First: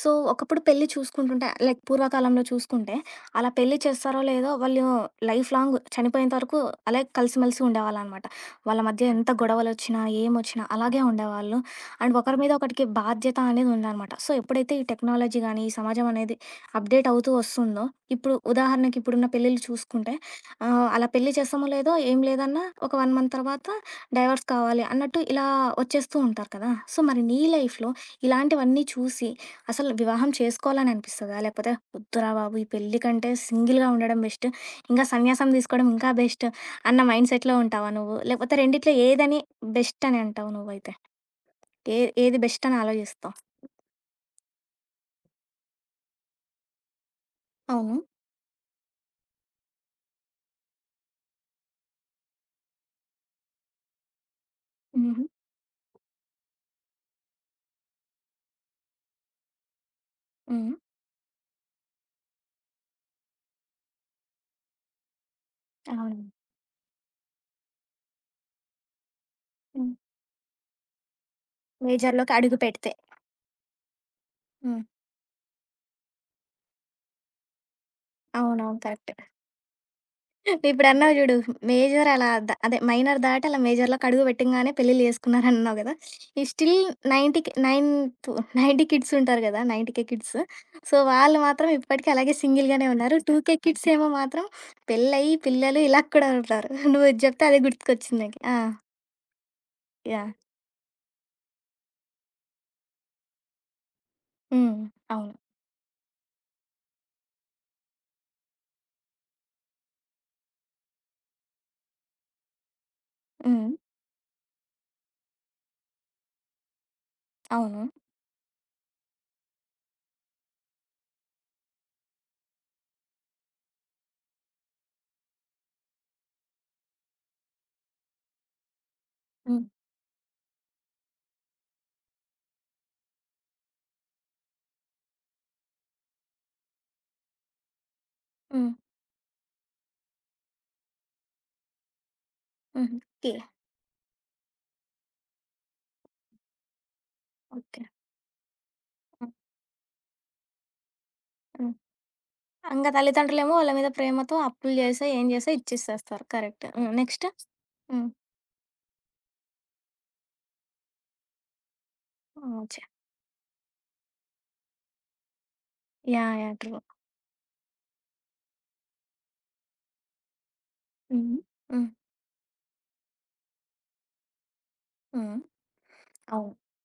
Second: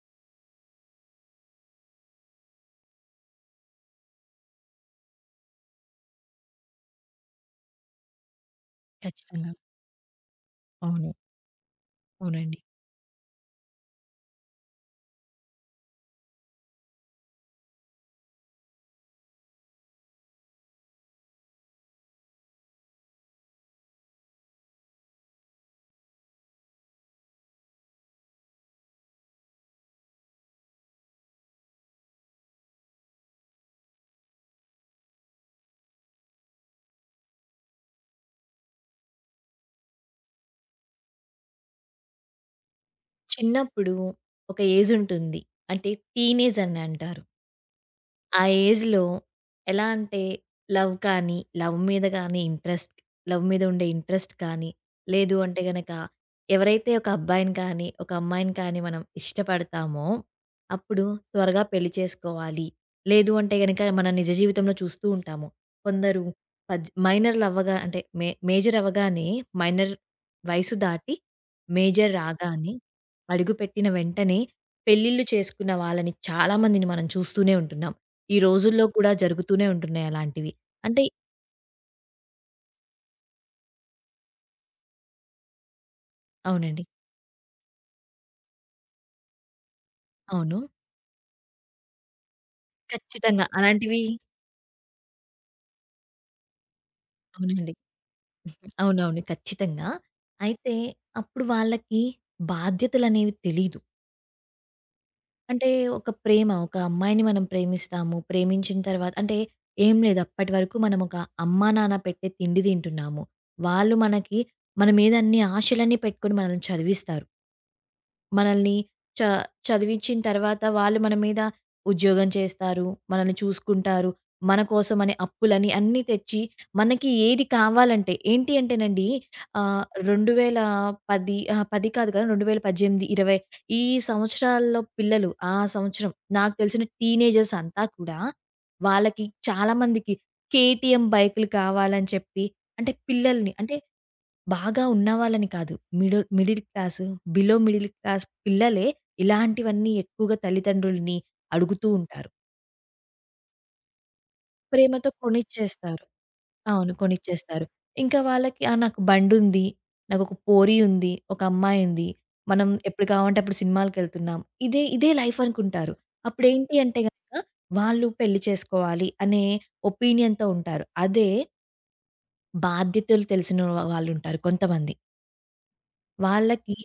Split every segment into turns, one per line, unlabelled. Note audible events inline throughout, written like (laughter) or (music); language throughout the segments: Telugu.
సో, ఒకప్పుడు పెళ్లి చూసుకుంటుంటే లైక్ పూర్వకాలంలో చూసుకుంటే, అలా పెళ్లి చేస్తారో లేదో వాళ్ళు లైఫ్ లాంగ్ చనిపోయేంత వరకు అలాగే కలిసిమెలిసి ఉండేవాళ్ళనమాట. వాళ్ళ మధ్య ఎంత
ఖచ్చితంగా.
గొడవలొచ్చినా, ఏమొచ్చినా అలాగే
అవును.
ఉండేవాళ్ళు. అండ్ ఒకరి మీద
అవునండి.
ఒకడికి బాధ్యత అనేది ఉందనమాట. సో, ఎప్పుడైతే ఈ టెక్నాలజీ గానీ, ఈ సమాజం అనేది అప్‌డేట్ అవుతూ వస్తుందో, ఇప్పుడు ఉదాహరణకి ఇప్పుడున్న పెళ్ళిళ్ళు చూసుకుంటే అలా పెళ్లి చేస్తామో లేదో, ఏం లేదన్నా ఒక 1 మంత్ తర్వాత డైవర్స్ కావాలి అన్నట్టు ఇలా వచ్చేస్తూ ఉంటారు కదా! సో, మరి నీ లైఫ్‌లో ఇలాంటివన్నీ చూసి అసలు వివాహం చేసుకోవాలని అనిపిస్తదా? లేకపోతే వద్దురా బాబు! ఈ పెళ్లి కంటే సింగిల్‌గా ఉండడం బెస్ట్. ఇంకా సన్యాసం తీసుకోవడం ఇంకా బెస్ట్ అన్న మైండ్ సెట్‌లో ఉంటావా నువ్వు? లేకపోతే రెండిట్లో ఏదని బెస్ట్ అని అంటావు నువ్వైతే? ఏది బెస్ట్ అని ఆలోచిస్తావు?
చిన్నప్పుడు ఒక ఏజ్ ఉంటుంది. అంటే టీనేజ్ అని అంటారు.
అవును.
ఆ ఏజ్‌లో ఎలా అంటే లవ్ కానీ, లవ్ మీద గాని ఇంట్రెస్ట్ లవ్ మీద ఉండే ఇంట్రెస్ట్ కానీ,
హుహు.
లేదు అంటే గనక ఎవరైతే ఒక అబ్బాయిని కానీ, ఒక అమ్మాయిని కానీ మనం ఇష్టపడతామో,
హ్మ్.
అప్పుడు త్వరగా పెళ్లి చేసుకోవాలి. లేదు అంటే గనక మనం నిజ జీవితంలో చూస్తూ ఉంటాము.
అవును.
కొందరు పద్ మైనర్‌లు అవ్వగా అంటే మే మేజర్ అవ్వగానే మైనర్
హ్మ్.
వయసు దాటి మేజర్
మేజర్‌లోకి అడుగు
రాగానే
పెడితే.
అడుగుపెట్టిన వెంటనే
హ్మ్.
పెళ్ళిళ్ళు చేసుకున్న వాళ్ళని చాలా మందిని మనం చూస్తూనే ఉంటున్నాం. ఈ
అవునవును.
రోజుల్లో కూడా
కరెక్టే.
జరుగుతూనే ఉంటున్నాయి అలాంటివి. అంటే
ఇప్పుడన్నావు జూడు. మేజర్ అలా ద అదే మైనర్ దాటి అలా మేజర్‌లోకి అడుగు పెట్టంగానే పెళ్ళిళ్ళు చేసుకున్నారన్నావు గదా! ఈ స్టిల్
అవునండి.
90కి నైన్ తు 90 కిడ్స్ ఉంటారు గదా! 90 కిడ్స్.
అవును.
సో, వాళ్ళు మాత్రం ఇప్పటికి అలాగే సింగిల్‌గానే ఉన్నారు. 2
ఖచ్చితంగా.
కిడ్స్
అలాంటివి
ఏమో మాత్రం పెళ్ళయి, పిల్లలు ఇలా కూడా ఉంటారు. నువ్వు ఇది చెప్తే అదే
అవునండి.
గుర్తుకొచ్చింది నాకు. ఆ!
అవునవును. ఖచ్చితంగా.
యాహ్!
అయితే అప్పుడు వాళ్ళకి బాధ్యతలనేవి తెలీదు.
హ్మ్. అవును.
అంటే ఒక ప్రేమ, ఒక అమ్మాయిని మనం ప్రేమిస్తాము. ప్రేమించిన తర్వాత అంటే ఏం లేదు అప్పటి వరకు మనం ఒక అమ్మా, నాన్న పెట్టే తిండి తింటున్నాము.
హ్మ్.
వాళ్ళు మనకి మన మీద అన్ని ఆశలన్నీ పెట్టుకొని మనల్ని చదివిస్తారు.
అవును.
మనల్ని చ చదివించిన తర్వాత వాళ్ళు మన మీద ఉద్యోగం చేస్తారు. మనల్ని చూసుకుంటారు. మన కోసమని అప్పులని అన్నీ తెచ్చి మనకి ఏది కావాలంటే ఏంటి అంటేనండి
హ్మ్.
2010 అహా! 10 కాదు కదా! 2018, 20 ఈ సంవత్సరాల్లో పిల్లలు ఆ సంవత్సరం నాకు తెలిసిన టీనేజర్స్ అంతా కూడా
హ్మ్.
వాళ్ళకి చాలా మందికి కేటీఎం బైకులు కావాలని చెప్పి అంటే
హ్మ్. కే.
పిల్లల్ని అంటే బాగా ఉన్నవాళ్ళని కాదు. Middle middle class, below
okay.
Middle class పిల్లలే
హ్మ్.
ఇలాంటివన్నీ ఎక్కువగా తల్లిదండ్రులని
హ్మ్.
అడుగుతూ ఉంటారు.
ఇంక తల్లిదండ్రులేమో వాళ్ళ మీద ప్రేమతో అప్పులు చేసో,
ప్రేమతో
ఏం చేసో
కొనిచ్చేస్తారు.
ఇచ్చిచ్చేస్తారు. కరెక్ట్. హ్మ్.
అవును.
నెక్స్ట్?
కొనిచ్చేస్తారు.
హ్మ్.
ఇంకా వాళ్ళకి "ఆ! నాకు బండుంది. నాకొక పోరి ఉంది. ఒక అమ్మాయుంది. మనం
ఓకే.
ఎప్పుడు కావాలంటే అప్పుడు సినిమాలకెళ్తున్నాం." ఇదే ఇదే లైఫ్ అనుకుంటారు.
యాహ్! యాహ్! ట్రూ.
అప్పుడేంటి అంటే గనక వాళ్ళు పెళ్లి చేసుకోవాలి అనే ఒపీనియన్‌తో ఉంటారు. అదే
హ్మ్. హ్మ్.
బాధ్యతలు తెలిసిన వాళ్ళుంటారు కొంతమంది.
హ్మ్. అవును.
వాళ్ళకి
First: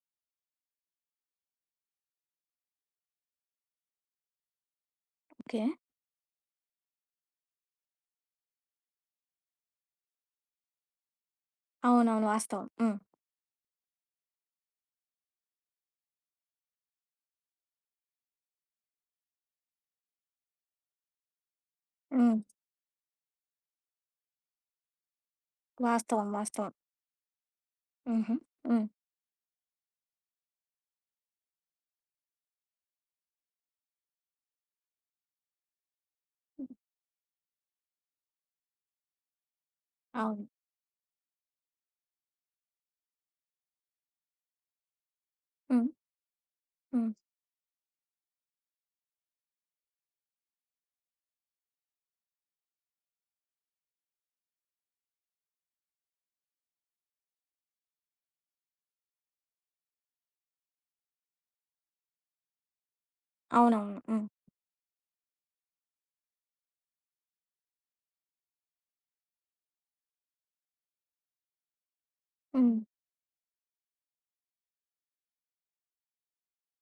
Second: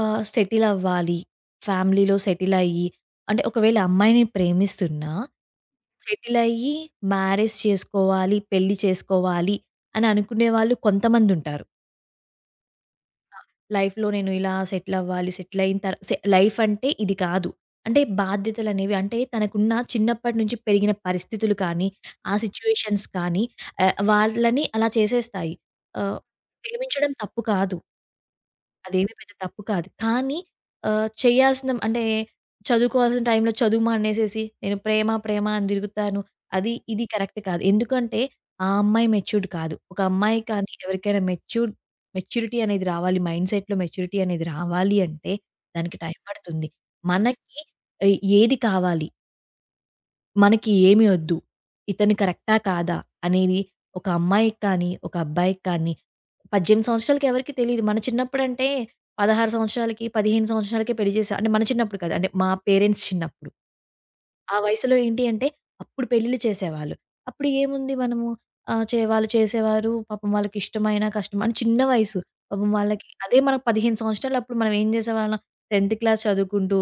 సెటిల్ అవ్వాలి. ఫ్యామిలీలో సెటిల్ అయ్యి, అంటే ఒకవేళ అమ్మాయిని ప్రేమిస్తున్నా,
ఓకే.
సెటిల్ అయ్యి మ్యారేజ్ చేసుకోవాలి, పెళ్లి చేసుకోవాలి అని అనుకునే వాళ్ళు కొంతమందుంటారు.
అవునవును. వాస్తవం. హ్మ్.
లైఫ్‌లో నేను ఇలా సెటిల్ అవ్వాలి, సెటిల్ అయిన తర్ సె లైఫ్ అంటే ఇది కాదు. అంటే బాధ్యతలనేవి అంటే తనకున్న చిన్నప్పటి నుంచి పెరిగిన పరిస్థితులు కానీ, ఆ
హ్మ్.
సిట్యుయేషన్స్ కానీ వాళ్ళని అలా చేసేస్తాయి. ఆహ్,
వాస్తవం. వాస్తవం.
ప్రేమించడం తప్పు కాదు.
హుహు. హ్మ్.
అదేమి పెద్ద తప్పు కాదు. కానీ చేయాల్సిన అంటే చదువుకోవాల్సిన టైంలో చదువు మానేసేసి నేను ప్రేమ, ప్రేమ అని తిరుగుతాను. అది ఇది కరెక్ట్ కాదు. ఎందుకంటే ఆ అమ్మాయి మెచ్యూర్డ్ కాదు. ఒక అమ్మాయి
అవును.
కానీ ఎవరికైనా మెచ్యూర్డ్ మెచ్యూరిటీ అనేది రావాలి. మైండ్‌సెట్‌లో మెచ్యూరిటీ అనేది రావాలి అంటే
హ్మ్.
దానికి టైం పడుతుంది.
హ్మ్.
మనకి ఏది కావాలి? మనకి ఏమి ఒద్దు. ఇతను కరెక్టా? కాదా? అనేది ఒక అమ్మాయికి కానీ, ఒక అబ్బాయికి కానీ 18 సంవత్సరాలకి ఎవరికీ తెలీదు. మన చిన్నప్పుడంటే 16 సంవత్సరాలకి, 15 సంవత్సరాలకే పెళ్లి చేసే అంటే మన చిన్నప్పుడు కాదు. అంటే మా పేరెంట్స్ చిన్నప్పుడు.
అవునవును. హ్మ్.
ఆ వయసులో ఏంటి అంటే అప్పుడు పెళ్లిళ్ళు చేసేవాళ్ళు. అప్పుడు ఏముంది మనము ఆహ్, చే వాళ్ళు చేసేవారు. పాపం వాళ్ళకిష్టమైనా, కష్టమైనా అని చిన్న వయసు. పాపం
హ్మ్.
వాళ్ళకి అదే మనకు 15 సంవత్సరాలప్పుడు మనం ఏం చేసేవాళ్ళం 10థ్ క్లాస్ చదువుకుంటూ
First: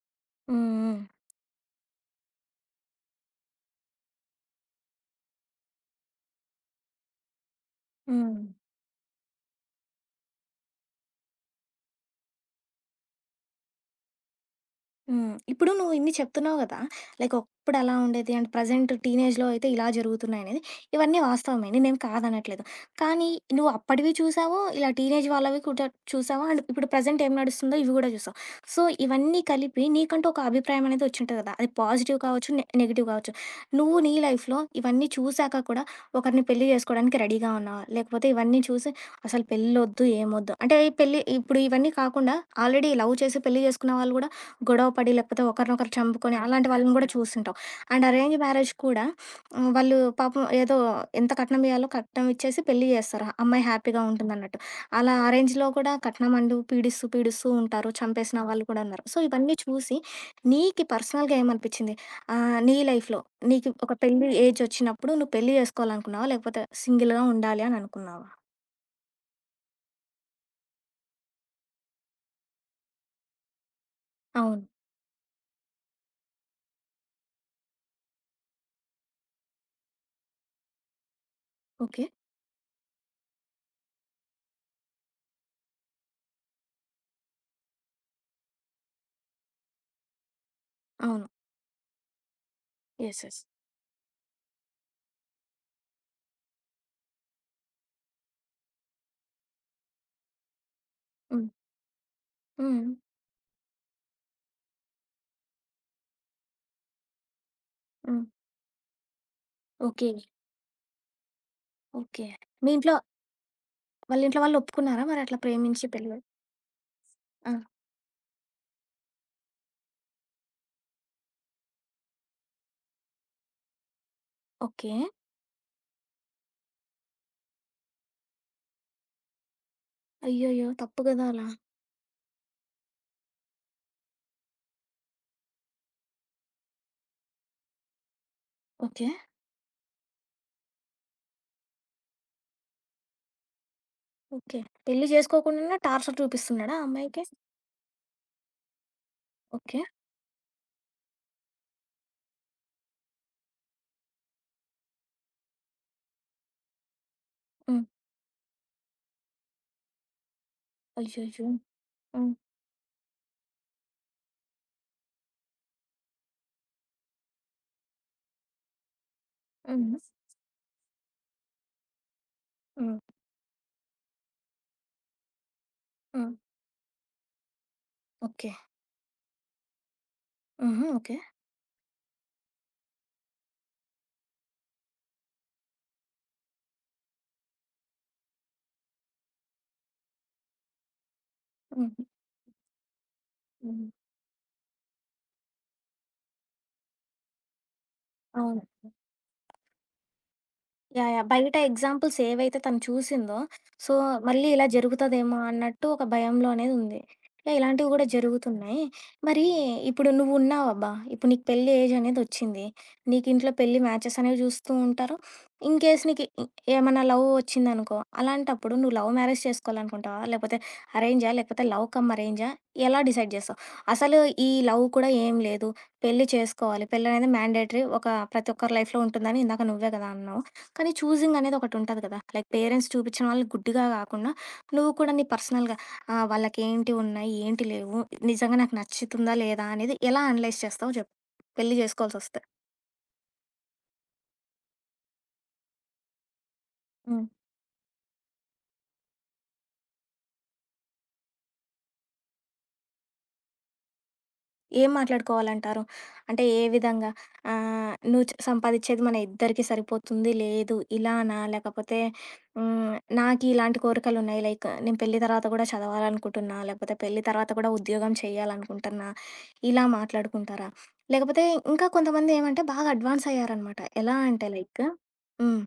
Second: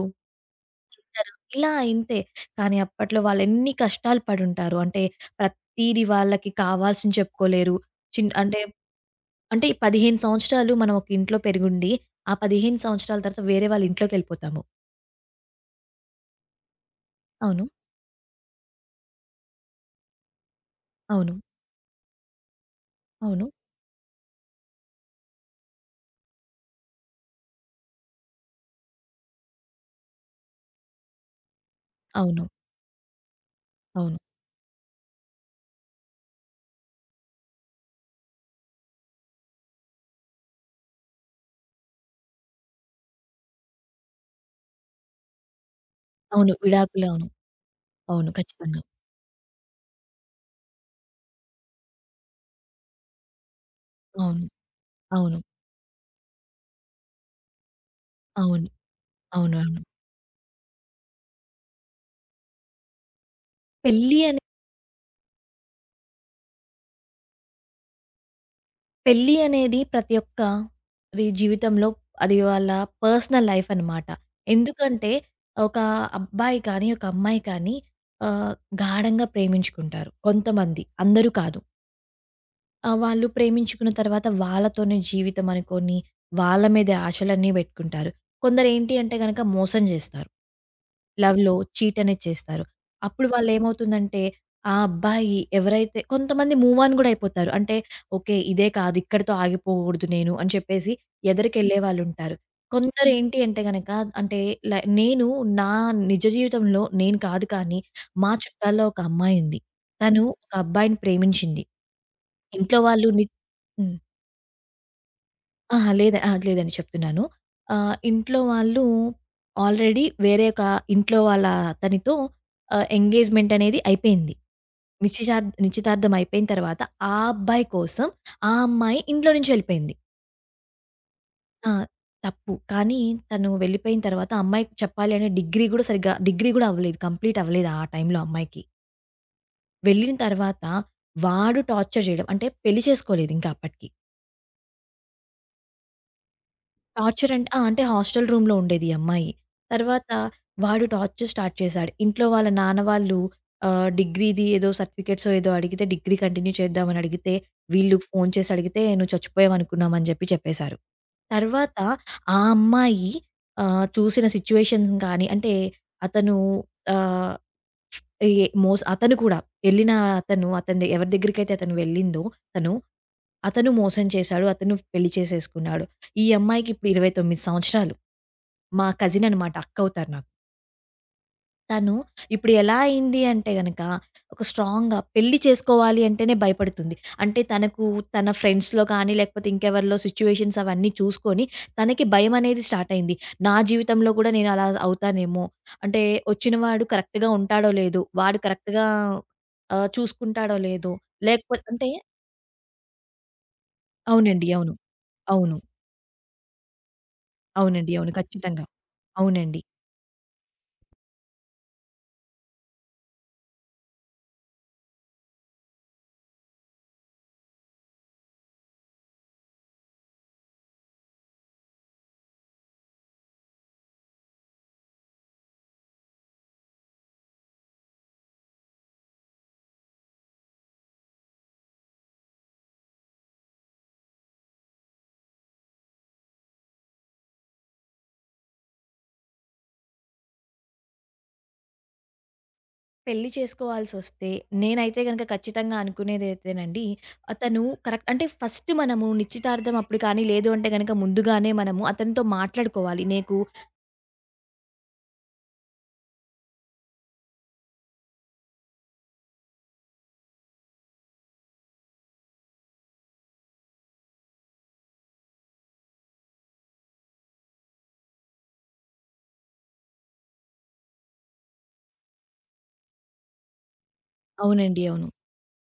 హ్మ్. హ్మ్.
తింటారు. ఇలా ఇంతే. కానీ అప్పట్లో వాళ్ళెన్ని కష్టాలు పడుంటారు. అంటే ప్రతీది వాళ్ళకి కావాల్సింది చెప్పుకోలేరు.
హ్మ్.
అంటే, అంటే 15 సంవత్సరాలు మనం ఒక ఇంట్లో పెరిగుండి, ఆ 15 సంవత్సరాల తర్వాత వేరే వాళ్ళ ఇంట్లోకెళ్ళిపోతాము.
హ్మ్. ఇప్పుడు నువ్వు ఇన్ని చెప్తున్నావు గదా! లైక్
అవును.
ఒకప్పుడు అలా ఉండేది అండ్ ప్రెజెంట్ టీనేజ్‌లో అయితే ఇలా జరుగుతున్నాయనేది, ఇవన్నీ
అవును.
వాస్తవమే. నేనేం కాదనట్లేదు. కానీ
అవును.
నువ్వు అప్పటివి చూసావు, ఇలా టీనేజ్ వాళ్ళవి కూడా చూసావు అండ్ ఇప్పుడు ప్రెజెంట్ ఏం నడుస్తుందో ఇవి గూడా చూసావు. సో, ఇవన్నీ కలిపి నీకంటూ ఒక అభిప్రాయం అనేది వచ్చుంటది గదా! అది పాజిటివ్
అవును.
కావచ్చు, నెగెటివ్ కావచ్చు. నువ్వు నీ
అవును.
లైఫ్‌లో ఇవన్నీ చూసాక కూడా ఒకరిని పెళ్లి జేసుకోవడానికి రెడీగా ఉన్నావా? లేకపోతే ఇవన్నీ చూసి అసలు పెళ్ళొద్దు, ఏమొద్దు అంటే పెళ్లి ఇప్పుడు ఇవన్నీ కాకుండా ఆల్రెడీ లవ్ చేసి పెళ్లి జేసుకున్న వాళ్ళు గూడా గొడవ పడి, లేకపోతే ఒకరినొకరు చంపుకొని
అవును.
అలాంటి వాళ్ళని
విడాకులు.
కూడా
అవును.
చూసుంటాం. అండ్
అవును.
అరేంజ్ మ్యారేజ్
ఖచ్చితంగా.
కూడా హ్మ్, వాళ్ళు పాపం ఏదో ఎంత కట్నం ఇయ్యాలో కట్నం ఇచ్చేసి పెళ్లి జేస్తారు. అమ్మాయి హ్యాపీగా
అవును.
ఉంటుందన్నట్టు. అలా
అవును.
అరేంజ్‌లో కూడా కట్నం అంటూ పీడిస్తూ, పీడిస్తూ ఉంటారు. చంపేసిన వాళ్ళు
అవును.
కూడా ఉన్నారు. సో, ఇవన్నీ
అవును. అవును.
చూసి నీకి పర్సనల్‌గా ఏమనిపిచ్చింది? నీ లైఫ్‌లో నీకు ఒక
పెళ్లి
పెళ్లి ఏజ్ ఒచ్చినప్పుడు నువ్వు పెళ్లి జేసుకోవాలనుకున్నావా? లేకపోతే సింగిల్‌గా ఉండాలి అని అనుకున్నావా?
పెళ్లి అనేది ప్రతి ఒక్కరి జీవితంలో అది వాళ్ళ పర్సనల్ లైఫ్ అన్నమాట.
అవును.
ఎందుకంటే ఒక అబ్బాయి కానీ, ఒక అమ్మాయి కానీ ఆహ్, గాఢంగా ప్రేమించుకుంటారు కొంతమంది, అందరూ కాదు.
ఓకే.
ఆ! వాళ్ళు ప్రేమించుకున్న తర్వాత వాళ్ళతోనే జీవితం అనుకోని, వాళ్ళ మీదే ఆశలన్నీ పెట్టుకుంటారు. కొందరేంటి అంటే గనక మోసం జేస్తారు.
అవును.
లవ్‌లో చీట్ అనేది చేస్తారు.
యెస్.
అప్పుడు
యెస్.
వాళ్ళేమవుతుందంటే, ఆ అబ్బాయి ఎవరైతే కొంతమంది మూవ్ ఆన్ గూడా అయిపోతారు. అంటే ఓకే. ఇదే కాదు. ఇక్కడితో ఆగిపోకూడదు నేను అని చెప్పేసి
హ్మ్.
ఎదరికెళ్ళేవాళ్ళుంటారు.
హ్మ్.
కొందరేంటి అంటే గనక అంటే ల నేను నా నిజ జీవితంలో నేను కాదు కానీ,
హ్మ్.
మా చుట్టాల్లో ఒక అమ్మాయుంది.
ఓకే.
తను ఒక అబ్బాయిని ప్రేమించింది.
ఓకే. మీ
ఇంట్లో
ఇంట్లో
వాళ్ళు హ్మ్.
వాళ్ళ ఇంట్లో వాళ్ళు ఒప్పుకున్నారా మరి అట్లా ప్రేమించి
అహా! లేద
పెళ్లి
ఆ! లేదండి చెప్తున్నాను.
ఆ!
ఇంట్లో వాళ్ళు ఆల్రెడీ వేరే ఒక ఇంట్లో వాళ్ళ అతనితో ఎంగేజ్‌మెంట్ అనేది అయిపోయింది.
ఓకే.
నిశ్చితా నిశ్చితార్థం అయిపోయిన తర్వాత ఆ అబ్బాయి కోసం ఆ అమ్మాయి ఇంట్లో నుంచి వెళ్ళిపోయింది.
అయ్యయ్యో! తప్పు కదా అలా.
ఆ! తప్పు. కానీ తను వెళ్ళిపోయిన తర్వాత అమ్మాయికి చెప్పాలి అనే డిగ్రీ గూడా సరిగ్గా డిగ్రీ గూడా అవ్వలేదు. కంప్లీట్ అవ్వలేదు ఆ టైంలో అమ్మాయికి.
ఓకే.
వెళ్ళిన తర్వాత వాడు టార్చర్ చేయడం. అంటే పెళ్లి చేసుకోలేదు ఇంకా అప్పటికి.
ఓకే. పెళ్లి చేసుకోకుండానే టార్చర్ చూపిస్తున్నాడా ఆ అమ్మాయికి?
టార్చర్ అంటే ఆ! అంటే హాస్టల్ రూమ్‌లో ఉండేది ఈ అమ్మాయి.
ఓకే.
తర్వాత వాడు టార్చర్ స్టార్ట్ చేశాడు. ఇంట్లో వాళ్ళ నాన్న వాళ్ళు డిగ్రీది ఏదో సర్టిఫికేట్సో ఏదో అడిగితే డిగ్రీ కంటిన్యూ చేద్దామని అడిగితే,
హ్మ్.
వీళ్ళు ఫోను చేసి అడిగితే "నువ్వు చచ్చిపోయావు అనుకున్నాం" అని చెప్పి చెప్పేశారు.
అయ్యయ్యో!
తర్వాత
హ్మ్.
ఆ అమ్మాయి చూసిన సిట్యుయేషన్స్ కానీ అంటే అతను ఆహ్, ఏ మోస్ అతను కూడా ఎళ్ళిన
హ్మ్.
అతను అతనిది ఎవరి దగ్గరికైతే అతను వెళ్ళిందో తను,
హ్మ్.
అతను మోసం చేశాడు. అతను పెళ్లి చేసేసుకున్నాడు. ఈ
హ్మ్.
అమ్మాయికి ఇప్పుడు 29 సంవత్సరాలు.
ఓకే.
మా కజిన్ అనమాట. అక్కవుతారు నాకు.
హుహు. ఓకే.
తను ఇప్పుడు ఎలా అయింది అంటే గనక, ఒక స్ట్రాంగ్‌గా పెళ్లి చేసుకోవాలి అంటేనే భయపడుతుంది. అంటే తనకు తన ఫ్రెండ్స్‌లో కానీ, లేకపోతే ఇంకెవరిలో సిట్యుయేషన్స్ అవన్నీ చూసుకొని,
హ్మ్.
తనకి భయమనేది స్టార్ట్ అయింది. నా
హ్మ్.
జీవితంలో కూడా నేను అలా అవుతానేమో! అంటే వచ్చిన వాడు కరెక్ట్‌గా ఉంటాడో లేదో, వాడు
అవును.
కరెక్ట్‌గా చూసుకుంటాడో లేదో,
యాహ్! యాహ్! బయట
లేకపోతే అంటే
ఎగ్జాంపుల్స్ ఏవైతే తను చూసిందో, సో,
అవునండి.
మళ్ళీ ఇలా
అవును.
జరుగుతదేమో
అవును.
అన్నట్టు ఒక భయంలో అనేది ఉంది. యాహ్! ఇలాంటివి
అవునండి.
కూడా
అవును. ఖచ్చితంగా.
జరుగుతున్నాయి. మరి
అవునండి.
ఇప్పుడు నువ్వున్నావబ్బా! ఇప్పుడు నీకు పెళ్లి ఏజ్ అనేదొచ్చింది. నీకు ఇంట్లో పెళ్లి మ్యాచెస్ అనేవి చూస్తూ ఉంటారు. ఇన్ కేస్ నీకు ఇ ఏమన్నా లవ్ వచ్చిందనుకో, అలాంటప్పుడు నువ్వు లవ్ మ్యారేజ్ చేసుకోవాలనుకుంటావా? లేకపోతే అరేంజా? లేకపోతే లవ్ కమ్ అరేంజా? ఎలా డిసైడ్ చేస్తావు? అసలు ఈ లవ్ కూడా ఏం లేదు. పెళ్లి చేసుకోవాలి. పెళ్లనేది మ్యాండేటరీ ఒక ప్రతి ఒక్కరి లైఫ్‌లో ఉంటుందని ఇందాక నువ్వే కదా అన్నావు. కానీ చూసింగ్ అనేది ఒకటుంటది కదా! లైక్ పేరెంట్స్ చూపిచ్చిన వాళ్ళు గుడ్డిగా కాకుండా, నువ్వు కూడా నీ పర్సనల్‌గా వాళ్ళకేంటి ఉన్నాయి? ఏంటి లేవు? నిజంగా నాకు నచ్చుతుందా? లేదా? అనేది ఎలా అనలైజ్ చేస్తావో జెప్పు. పెళ్లి జేసుకోవాల్సొస్తే?
పెళ్లి చేసుకోవాల్సొస్తే నేనైతే గనక ఖచ్చితంగా అనుకునేదైతేనండి,
హ్మ్.
అతను కరెక్ట్ అంటే ఫస్ట్ మనము నిశ్చితార్థం అప్పుడు కానీ లేదు అంటే గనక ముందుగానే మనము అతనితో మాట్లాడుకోవాలి. నీకు
ఏం మాట్లాడుకోవాలంటారు? అంటే ఏ విధంగా? నువ్వు సంపాదిచ్చేది మన ఇద్దరికీ సరిపోతుంది, లేదు ఇలానా? లేకపోతే హ్మ్, నాకు ఇలాంటి కోరికలున్నాయి. లైక్ నేను పెళ్లి తర్వాత కూడా చదవాలనుకుంటున్నా, లేకపోతే పెళ్లి తర్వాత కూడా ఉద్యోగం చేయాలనుకుంటున్నా, ఇలా మాట్లాడుకుంటారా? లేకపోతే ఇంకా కొంతమంది ఏమంటే బాగా అడ్వాన్స్ అయ్యారనమాట. ఎలా అంటే
అవునండి.
లైక్
అవును.
హ్మ్.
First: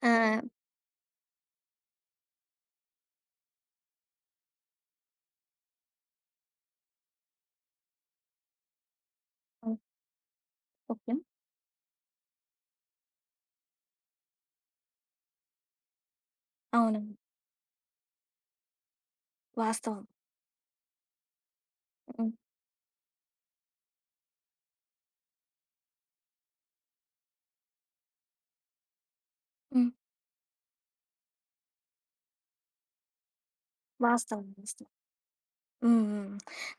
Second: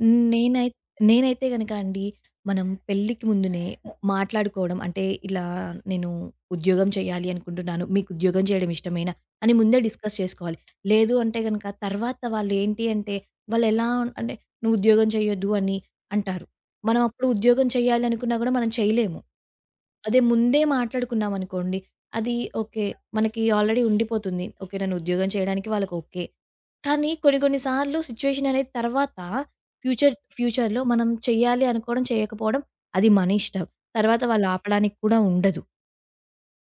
హ్మ్.
ఆహ్,
నేనైతే గనక అండి, మనం పెళ్ళికి ముందునే మాట్లాడుకోవడం అంటే, ఇలా నేను ఉద్యోగం చేయాలి అనుకుంటున్నాను. మీకు ఉద్యోగం చేయడం ఇష్టమేనా? అని ముందే డిస్కస్ చేసుకోవాలి.
ఓకే.
లేదు అంటే గనక తర్వాత వాళ్ళేంటి అంటే, వాళ్ళెలా అంటే, "నువ్వు ఉద్యోగం చేయొద్దు" అని అంటారు. మనం
అవును.
అప్పుడు ఉద్యోగం చేయాలి అనుకున్నా గూడా మనం చేయలేము.
వాస్తవం.
అదే ముందే మాట్లాడుకున్నామనుకోండి,
హ్మ్.
అది ఓకే. మనకి ఆల్రెడీ ఉండిపోతుంది. ఓకే. నన్ను ఉద్యోగం చేయడానికి వాళ్ళకి ఓకే. కానీ కొన్ని కొన్ని సార్లు సిచ్యుయేషన్ అనేది తర్వాత
హ్మ్.
ఫ్యూచర్‌లో మనం చేయాలి అనుకోవడం, చేయకపోవడం అది మన ఇష్టం. తర్వాత వాళ్ళు
వాస్తవం. వాస్తవం.
ఆపడానికి కూడా ఉండదు.
హ్మ్. హ్మ్.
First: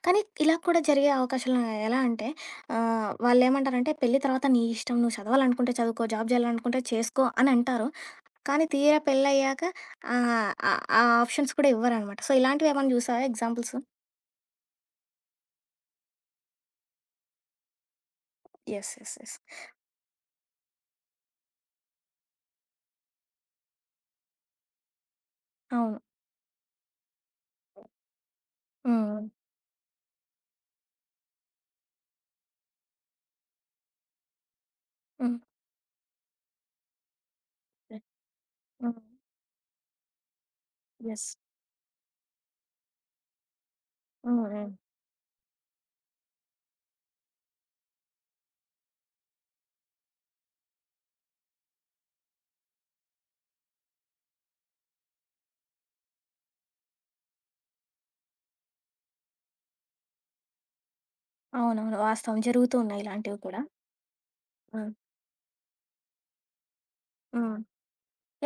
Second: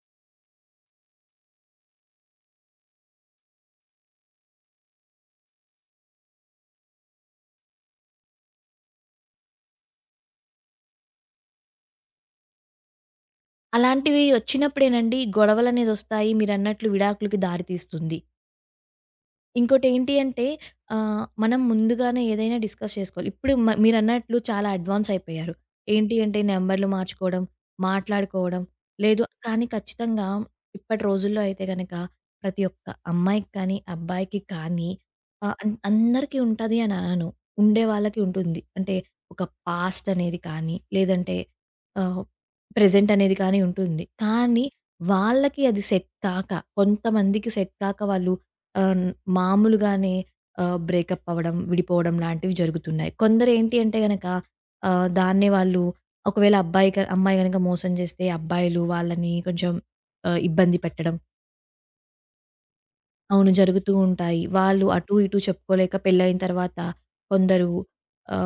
కానీ ఇలా కూడా జరిగే అవకాశాలున్నాయి. ఎలా అంటే వాళ్ళేమంటారంటే పెళ్లి తర్వాత నీ ఇష్టం. నువ్వు చదవాలనుకుంటే చదువుకో, జాబ్ చేయాలనుకుంటే చేసుకో అని అంటారు. కానీ తీరా పెళ్లయ్యాక ఆహ్, ఆహ్, ఆ ఆప్షన్స్ కూడా ఇవ్వరనమాట. సో, ఇలాంటివేమన్నా చూసావా ఎగ్జాంపుల్స్?
అలాంటివి వచ్చినప్పుడేనండి గొడవలనేదొస్తాయి. మీరన్నట్లు విడాకులకి దారి తీస్తుంది.
యెస్. యెస్. యెస్.
ఇంకోటేంటి అంటే మనం ముందుగానే ఏదైనా డిస్కస్ చేసుకోవాలి. ఇప్పుడు మీరన్నట్లు చాలా అడ్వాన్స్ అయిపోయారు.
అవును.
ఏంటి అంటే నంబర్‌లు మార్చుకోవడం, మాట్లాడుకోవడం. లేదు
హ్మ్.
కానీ ఖచ్చితంగా ఇప్పటి రోజుల్లో అయితే గనక ప్రతి ఒక్క అమ్మాయికి కానీ, అబ్బాయికి కానీ
హ్మ్.
ఆహ్, అన్ అందరికీ ఉంటది అని అనను. ఉండే
హ్మ్.
వాళ్ళకి ఉంటుంది. అంటే
హ్మ్.
ఒక పాస్ట్ అనేది కానీ,
యెస్.
లేదంటే ఆహ్, ప్రెజెంట్ అనేది కానీ ఉంటుంది.
హ్మ్.
కానీ
హ్మ్.
వాళ్ళకి అది సెట్ కాక కొంతమందికి సెట్ కాక వాళ్ళు ఆహ్, హ్మ్. మామూలుగానే బ్రేకప్ అవ్వడం, విడిపోవడం లాంటివి జరుగుతున్నాయి. కొందరేంటి అంటే గనక దాన్నే వాళ్ళు ఒకవేళ అబ్బాయి అమ్మాయి గనక మోసం చేస్తే అబ్బాయిలు వాళ్ళని కొంచెం ఇబ్బంది పెట్టడం.
అవునవును. వాస్తవం. జరుగుతూ ఉన్నాయి ఇలాంటివి
అవును
కూడా.
జరుగుతూ ఉంటాయి. వాళ్ళు
హ్మ్.
అటు ఇటు చెప్పుకోలేక పెళ్ళైన తర్వాత
హ్మ్.
కొందరు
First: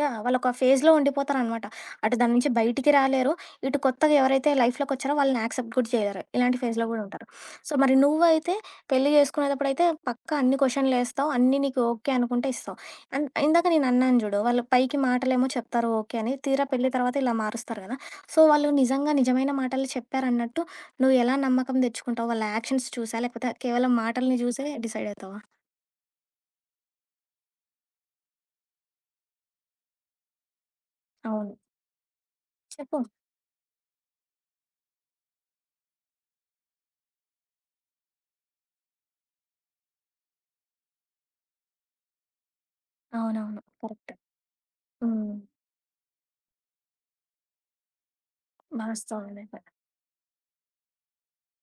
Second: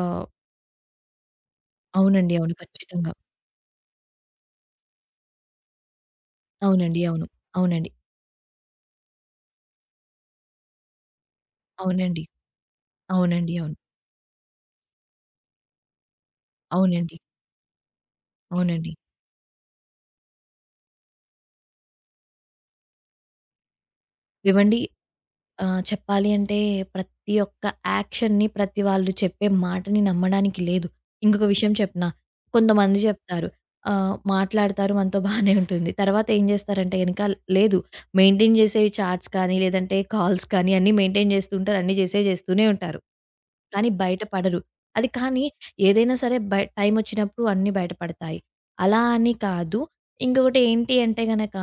యాహ్! వాళ్ళొక ఫేజ్‌లో ఉండిపోతారనమాట. అటు
అవునండి.
దాని నుంచి
అవును.
బయటికి
ఖచ్చితంగా.
రాలేరు. ఇటు కొత్తగా ఎవరైతే లైఫ్‌లోకొచ్చారో వాళ్ళని యాక్సెప్ట్ కూడా చేయలేరు. ఇలాంటి ఫేజ్‌లో
అవునండి.
గూడా
అవును.
ఉంటారు. సో,
అవునండి.
మరి నువ్వైతే పెళ్లి చేసుకునేటప్పుడైతే పక్కా అన్ని క్వెషన్‌లేస్తావు. అన్నీ నీకు ఓకే
అవునండి.
అనుకుంటే ఇస్తావు. అండ్
అవునండి.
ఇందాక
అవును.
నేనన్నాను జూడు, వాళ్ళు పైకి మాటలేమో చెప్తారు ఓకే అని. తీరా పెళ్లి
అవునండి.
తర్వాత ఇలా మారుస్తారు గదా! సో, వాళ్ళు
అవునండి.
నిజంగా నిజమైన మాటలు చెప్పారన్నట్టు నువ్వు ఎలా నమ్మకం తెచ్చుకుంటావు? వాళ్ళ యాక్షన్స్ చూసా? లేకపోతే కేవలం మాటల్ని జూసే
ఇవ్వండి
డిసైడ్ అవుతావా?
ఆ! చెప్పాలి అంటే ప్రతి ఒక్క యాక్షన్‌ని, ప్రతి వాళ్ళు చెప్పే మాటని నమ్మడానికి లేదు. ఇంకొక
అవును.
విషయం చెప్పనా? కొంతమంది
చెప్పు.
చెప్తారు. మాట్లాడతారు మనతో బానే ఉంటుంది. తర్వాత ఏం చేస్తారంటే గనక లేదు మెయింటైన్ చేసే చాట్స్ కానీ, లేదంటే కాల్స్ కానీ అన్నీ మెయింటైన్ చేస్తూ ఉంటారు. అన్నీ చేసేయి చేస్తూనే ఉంటారు.
అవునవును.
కానీ
కరెక్ట్.
బయట పడరు. అది
హ్మ్.
కానీ ఏదైనా సరే బై టైం వచ్చినప్పుడు అన్నీ బయటపడతాయి. అలా
వాస్తవం
అని
అదైతే.
కాదు. ఇంకొకటి ఏంటి అంటే గనక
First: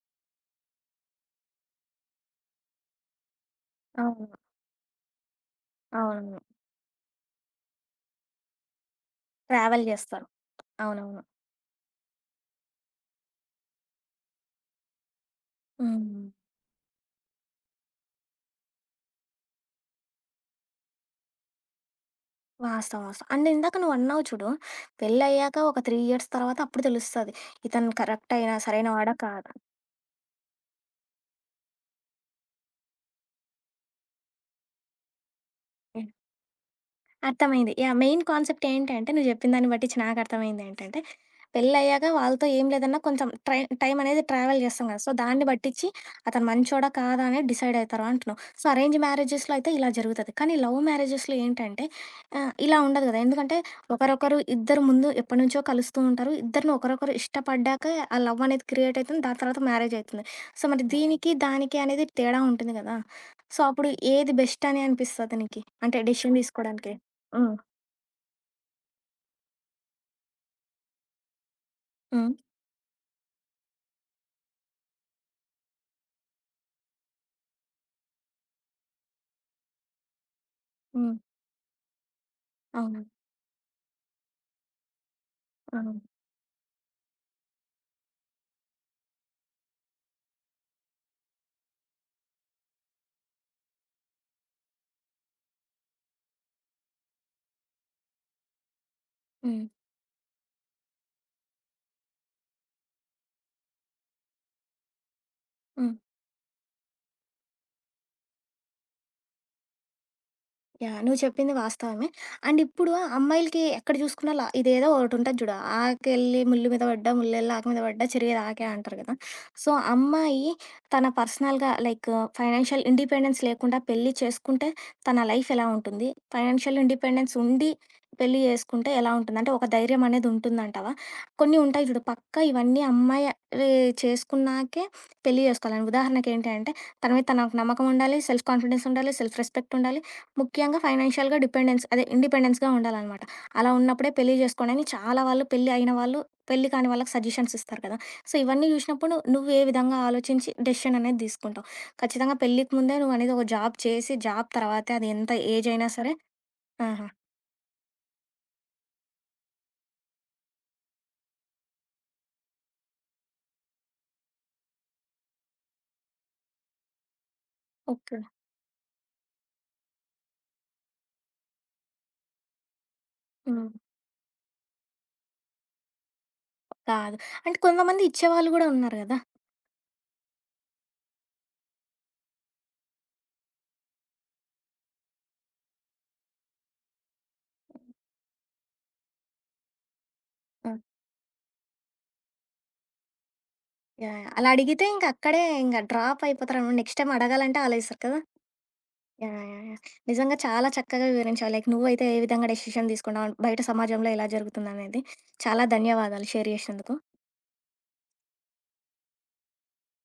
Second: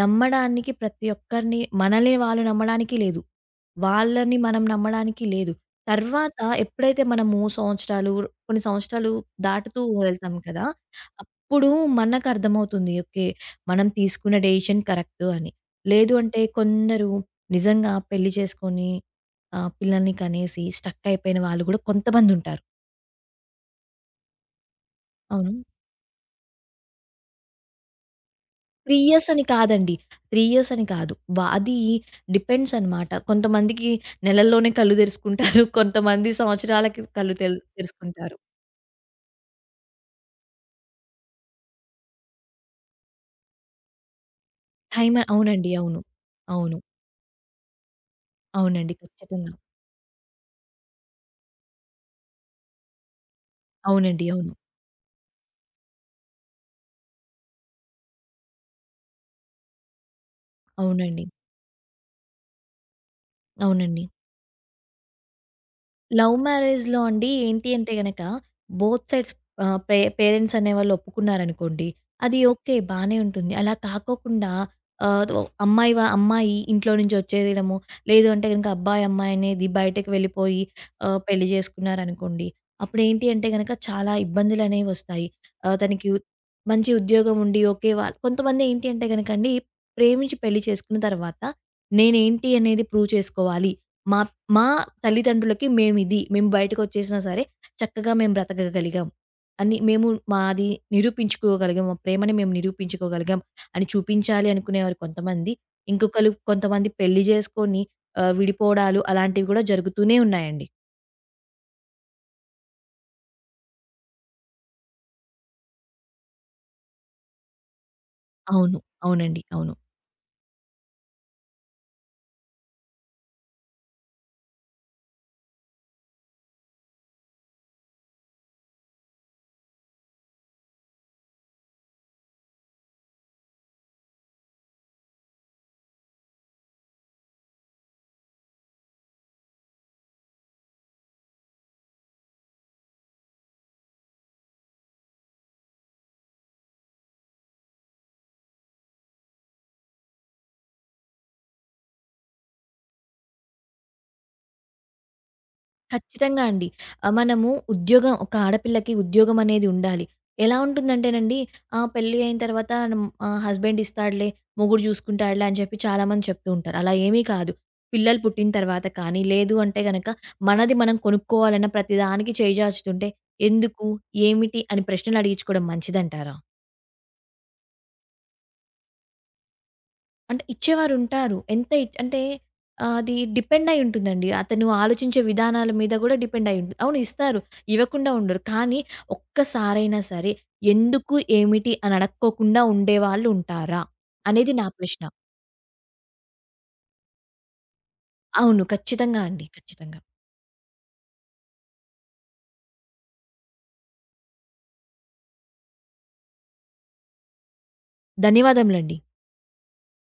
నమ్మడానికి ప్రతి ఒక్కరిని మనల్ని వాళ్ళు నమ్మడానికి లేదు. వాళ్ళని
అవును.
మనం నమ్మడానికి లేదు. తర్వాత
అవునవును.
ఎప్పుడైతే మనము సంవత్సరాలు, కొన్ని సంవత్సరాలు దాటుతూ
ట్రావెల్ జేస్తారు.
వెళ్తాం కదా!
అవునవును.
అప్పుడు మనకర్థమవుతుంది. ఓకే. మనం తీసుకున్న డెసిషన్ కరెక్టు అని. లేదు
హ్మ్.
అంటే కొందరు నిజంగా పెళ్లి చేసుకొని పిల్లల్ని కనేసి స్టక్ అయిపోయిన వాళ్ళు కూడా కొంతమందుంటారు.
వాస్తవం. వాస్తవం. అండ్ ఇందాక నువ్వన్నావు చూడు, పెళ్లయ్యాక
అవును.
ఒక 3 ఇయర్స్ తర్వాత అప్పుడు తెలుస్తది. ఇతను కరెక్ట్ అయినా
3
సరైనవాడా
ఇయర్స్ అని
కాదా?
కాదండి. 3 ఇయర్స్ అని కాదు. అది డిపెండ్స్ అనమాట. కొంతమందికి నెలల్లోనే కళ్ళు తెరుసుకుంటారు. (laughs) కొంతమంది సంవత్సరాలకి కళ్ళు
అర్థమైంది. యాహ్! మెయిన్
తెరుసుకుంటారు.
కాన్సెప్ట్ ఏంటంటే నువ్వు జెప్పిన దాన్ని బట్టిచ్చి నాకర్థమైంది ఏంటంటే, పెళ్లయ్యాక వాళ్ళతో ఏం లేదన్నా కొంచెం ట్రై టైం అనేది ట్రావెల్ జేస్తాం గదా! సో,
టైమ్
దాన్ని
అవునండి.
బట్టిచ్చి
అవును.
అతను
అవును.
మంచోడా? కాదా? అనేది డిసైడ్ అయితారు అంటున్నావు. సో,
అవునండి.
అరేంజ్
ఖచ్చితంగా.
మ్యారేజెస్‌లో అయితే ఇలా జరుగుతది. కానీ లవ్ మ్యారేజెస్‌లో ఏంటంటే ఇలా ఉండదు గదా! ఎందుకంటే
అవునండి.
ఒకరొకరు
అవును.
ఇద్దరు ముందు ఎప్పటినుంచో కలుస్తూ ఉంటారు. ఇద్దరిని ఒకరొకరు ఇష్టపడ్డాకే ఆ లవ్ అనేది క్రియేట్ అయితుంది. దాని తర్వాత మ్యారేజ్ అయితుంది. సో, మరి
అవునండి.
దీనికి, దానికి అనేది తేడా ఉంటుంది గదా! సో, అప్పుడు
అవునండి.
ఏది బెస్ట్ అని అనిపిస్తది నీకి? అంటే
లవ్
డెసిషన్ తీసుకోవడానికి?
మ్యారేజ్‌లో అండి
హ్మ్.
ఏంటి అంటే గనక బోత్ సైడ్స్ ఆహ్, పే పేరెంట్స్ అనేవాళ్ళు ఒప్పుకున్నారనుకోండి.
హ్మ్.
అది ఓకే. బానే ఉంటుంది. అలా కాకోకుండా ఆహ్, దో అమ్మాయి వా అమ్మాయి ఇంట్లో నుంచి వచ్చేయడము, లేదు అంటే గనక అబ్బాయి, అమ్మాయి అనేది బయటకి వెళ్ళిపోయి
హ్మ్.
పెళ్లి చేసుకున్నారనుకోండి.
అవును.
అప్పుడేంటి అంటే గనక చాలా ఇబ్బందులనేవి వస్తాయి. ఆహ్,
అవును.
తనకి ఉ మంచి ఉద్యోగం ఉండి ఓకే. కొంతమంది ఏంటి అంటే గనకండి, ప్రేమించి పెళ్లి చేసుకున్న తర్వాత నేనేంటి అనేది ప్రూవ్ చేసుకోవాలి. మా మా తల్లిదండ్రులకి మేమిది. మేము బయటకొచ్చేసినా సరే, చక్కగా మేము బ్రతకగలిగాం.
హ్మ్.
అని మేము మాది నిరూపించుకోగలిగాం. మా ప్రేమని మేము నిరూపించుకోగలిగాం అని చూపించాలి అనుకునేవారు కొంతమంది.
హ్మ్.
ఇంకొకళ్ళు కొంతమంది పెళ్లి జేసుకొని విడిపోవడాలు అలాంటివి గూడా జరుగుతూనే ఉన్నాయండి.
యాహ్! నువ్వు చెప్పింది వాస్తవమే. అండ్ ఇప్పుడు అమ్మాయిలకి ఎక్కడ చూసుకున్నా లా ఇదేదో ఒకటుంటది చూడు. "ఆకెళ్ళి ముల్లు మీద పడ్డా, ముల్లెళ్ళి ఆకు మీద పడ్డా చెరిగేది ఆకే"
అవును.
అంటారు కదా!
అవునండి.
సో,
అవును.
అమ్మాయి తన పర్సనల్‌గా లైక్ ఫైనాన్షియల్ ఇండిపెండెన్స్ లేకుండా పెళ్లి చేసుకుంటే తన లైఫ్ ఎలా ఉంటుంది? ఫైనాన్షియల్ ఇండిపెండెన్స్ ఉండి పెళ్లి చేసుకుంటే ఎలా ఉంటుంది? అంటే ఒక ధైర్యం అనేది ఉంటుందంటావా? కొన్ని ఉంటాయి చూడు పక్కా ఇవన్నీ అమ్మాయి వే చేసుకున్నాకే పెళ్లి చేసుకోవాలని. ఉదాహరణకేంటి అంటే, తన మీద తనకు నమ్మకం ఉండాలి, సెల్ఫ్ కాన్ఫిడెన్స్ ఉండాలి, సెల్ఫ్ రెస్పెక్ట్ ఉండాలి. ముఖ్యంగా ఫైనాన్షియల్‌గా డిపెండెన్స్ అదే ఇండిపెండెన్స్‌గా ఉండాలనమాట. అలా ఉన్నప్పుడే పెళ్లి చేసుకోండని చాలా వాళ్ళు పెళ్లి అయిన వాళ్ళు, పెళ్లి కాని వాళ్ళకి సజెషన్స్ ఇస్తారు కదా! సో, ఇవన్నీ చూసినప్పుడు నువ్వు ఏ విధంగా ఆలోచించి డెసిషన్ అనేది తీసుకుంటావు? ఖచ్చితంగా పెళ్ళికి ముందే నువ్వనేది ఒక జాబ్ చేసి, జాబ్ తర్వాతే అది ఎంత ఏజ్ అయినా సరే
ఖచ్చితంగా అండి.
ఆహా!
ఆహ్, మనము ఉద్యోగం ఒక ఆడపిల్లకి ఉద్యోగం అనేది ఉండాలి. ఎలా ఉంటుందంటేనండి పెళ్లి అయిన తర్వాత హ్మ్, హస్బెండ్ ఇస్తాడులే, మొగుడు చూసుకుంటాడులే అని చెప్పి చాలామంది చెప్తూ ఉంటారు. అలా ఏమీ కాదు. పిల్లలు
ఓకే.
పుట్టిన తర్వాత కానీ, లేదు అంటే గనక మనది మనం కొనుక్కోవాలన్న ప్రతి దానికి చేయి చాచుతుంటే
హ్మ్.
ఎందుకు? ఏమిటి? అని ప్రశ్నలు అడిగించుకోవడం మంచిదంటారా?
కాదు. అంటే కొంతమంది ఇచ్చేవాళ్ళు గూడా ఉన్నారు గదా!
అంటే ఇచ్చేవారుంటారు. ఎంత ఇచ్ అంటే అది డిపెండ్ అయి ఉంటుందండి. అతను ఆలోచించే విధానాల మీద గూడా డిపెండ్ అయి ఉంటుంది. అవును ఇస్తారు. ఇవ్వకుండా ఉండరు. కానీ ఒక్కసారైనా సరే
ఆ!
ఎందుకు, ఏమిటి అని అడక్కోకుండా ఉండేవాళ్ళు ఉంటారా?
యాహ్! యాహ్! అలా
అనేది నా
అడిగితే
ప్రశ్న.
ఇంక అక్కడే ఇంక డ్రాప్ అయిపోతారనమాట. నెక్స్ట్ టైమ్ అడగాలంటే ఆలోచిస్తారు కదా!
అవును. ఖచ్చితంగా
యాహ్!
అండి.
యాహ్! యాహ్!
ఖచ్చితంగా.
నిజంగా చాలా చక్కగా వివరించావు. లైక్ నువ్వైతే ఏ విధంగా డెసిషన్ తీసుకున్నావు, బయట సమాజంలో ఎలా జరుగుతుందనేది. చాలా ధన్యవాదాలు షేర్ చేసినందుకు.
ధన్యవాదములండి.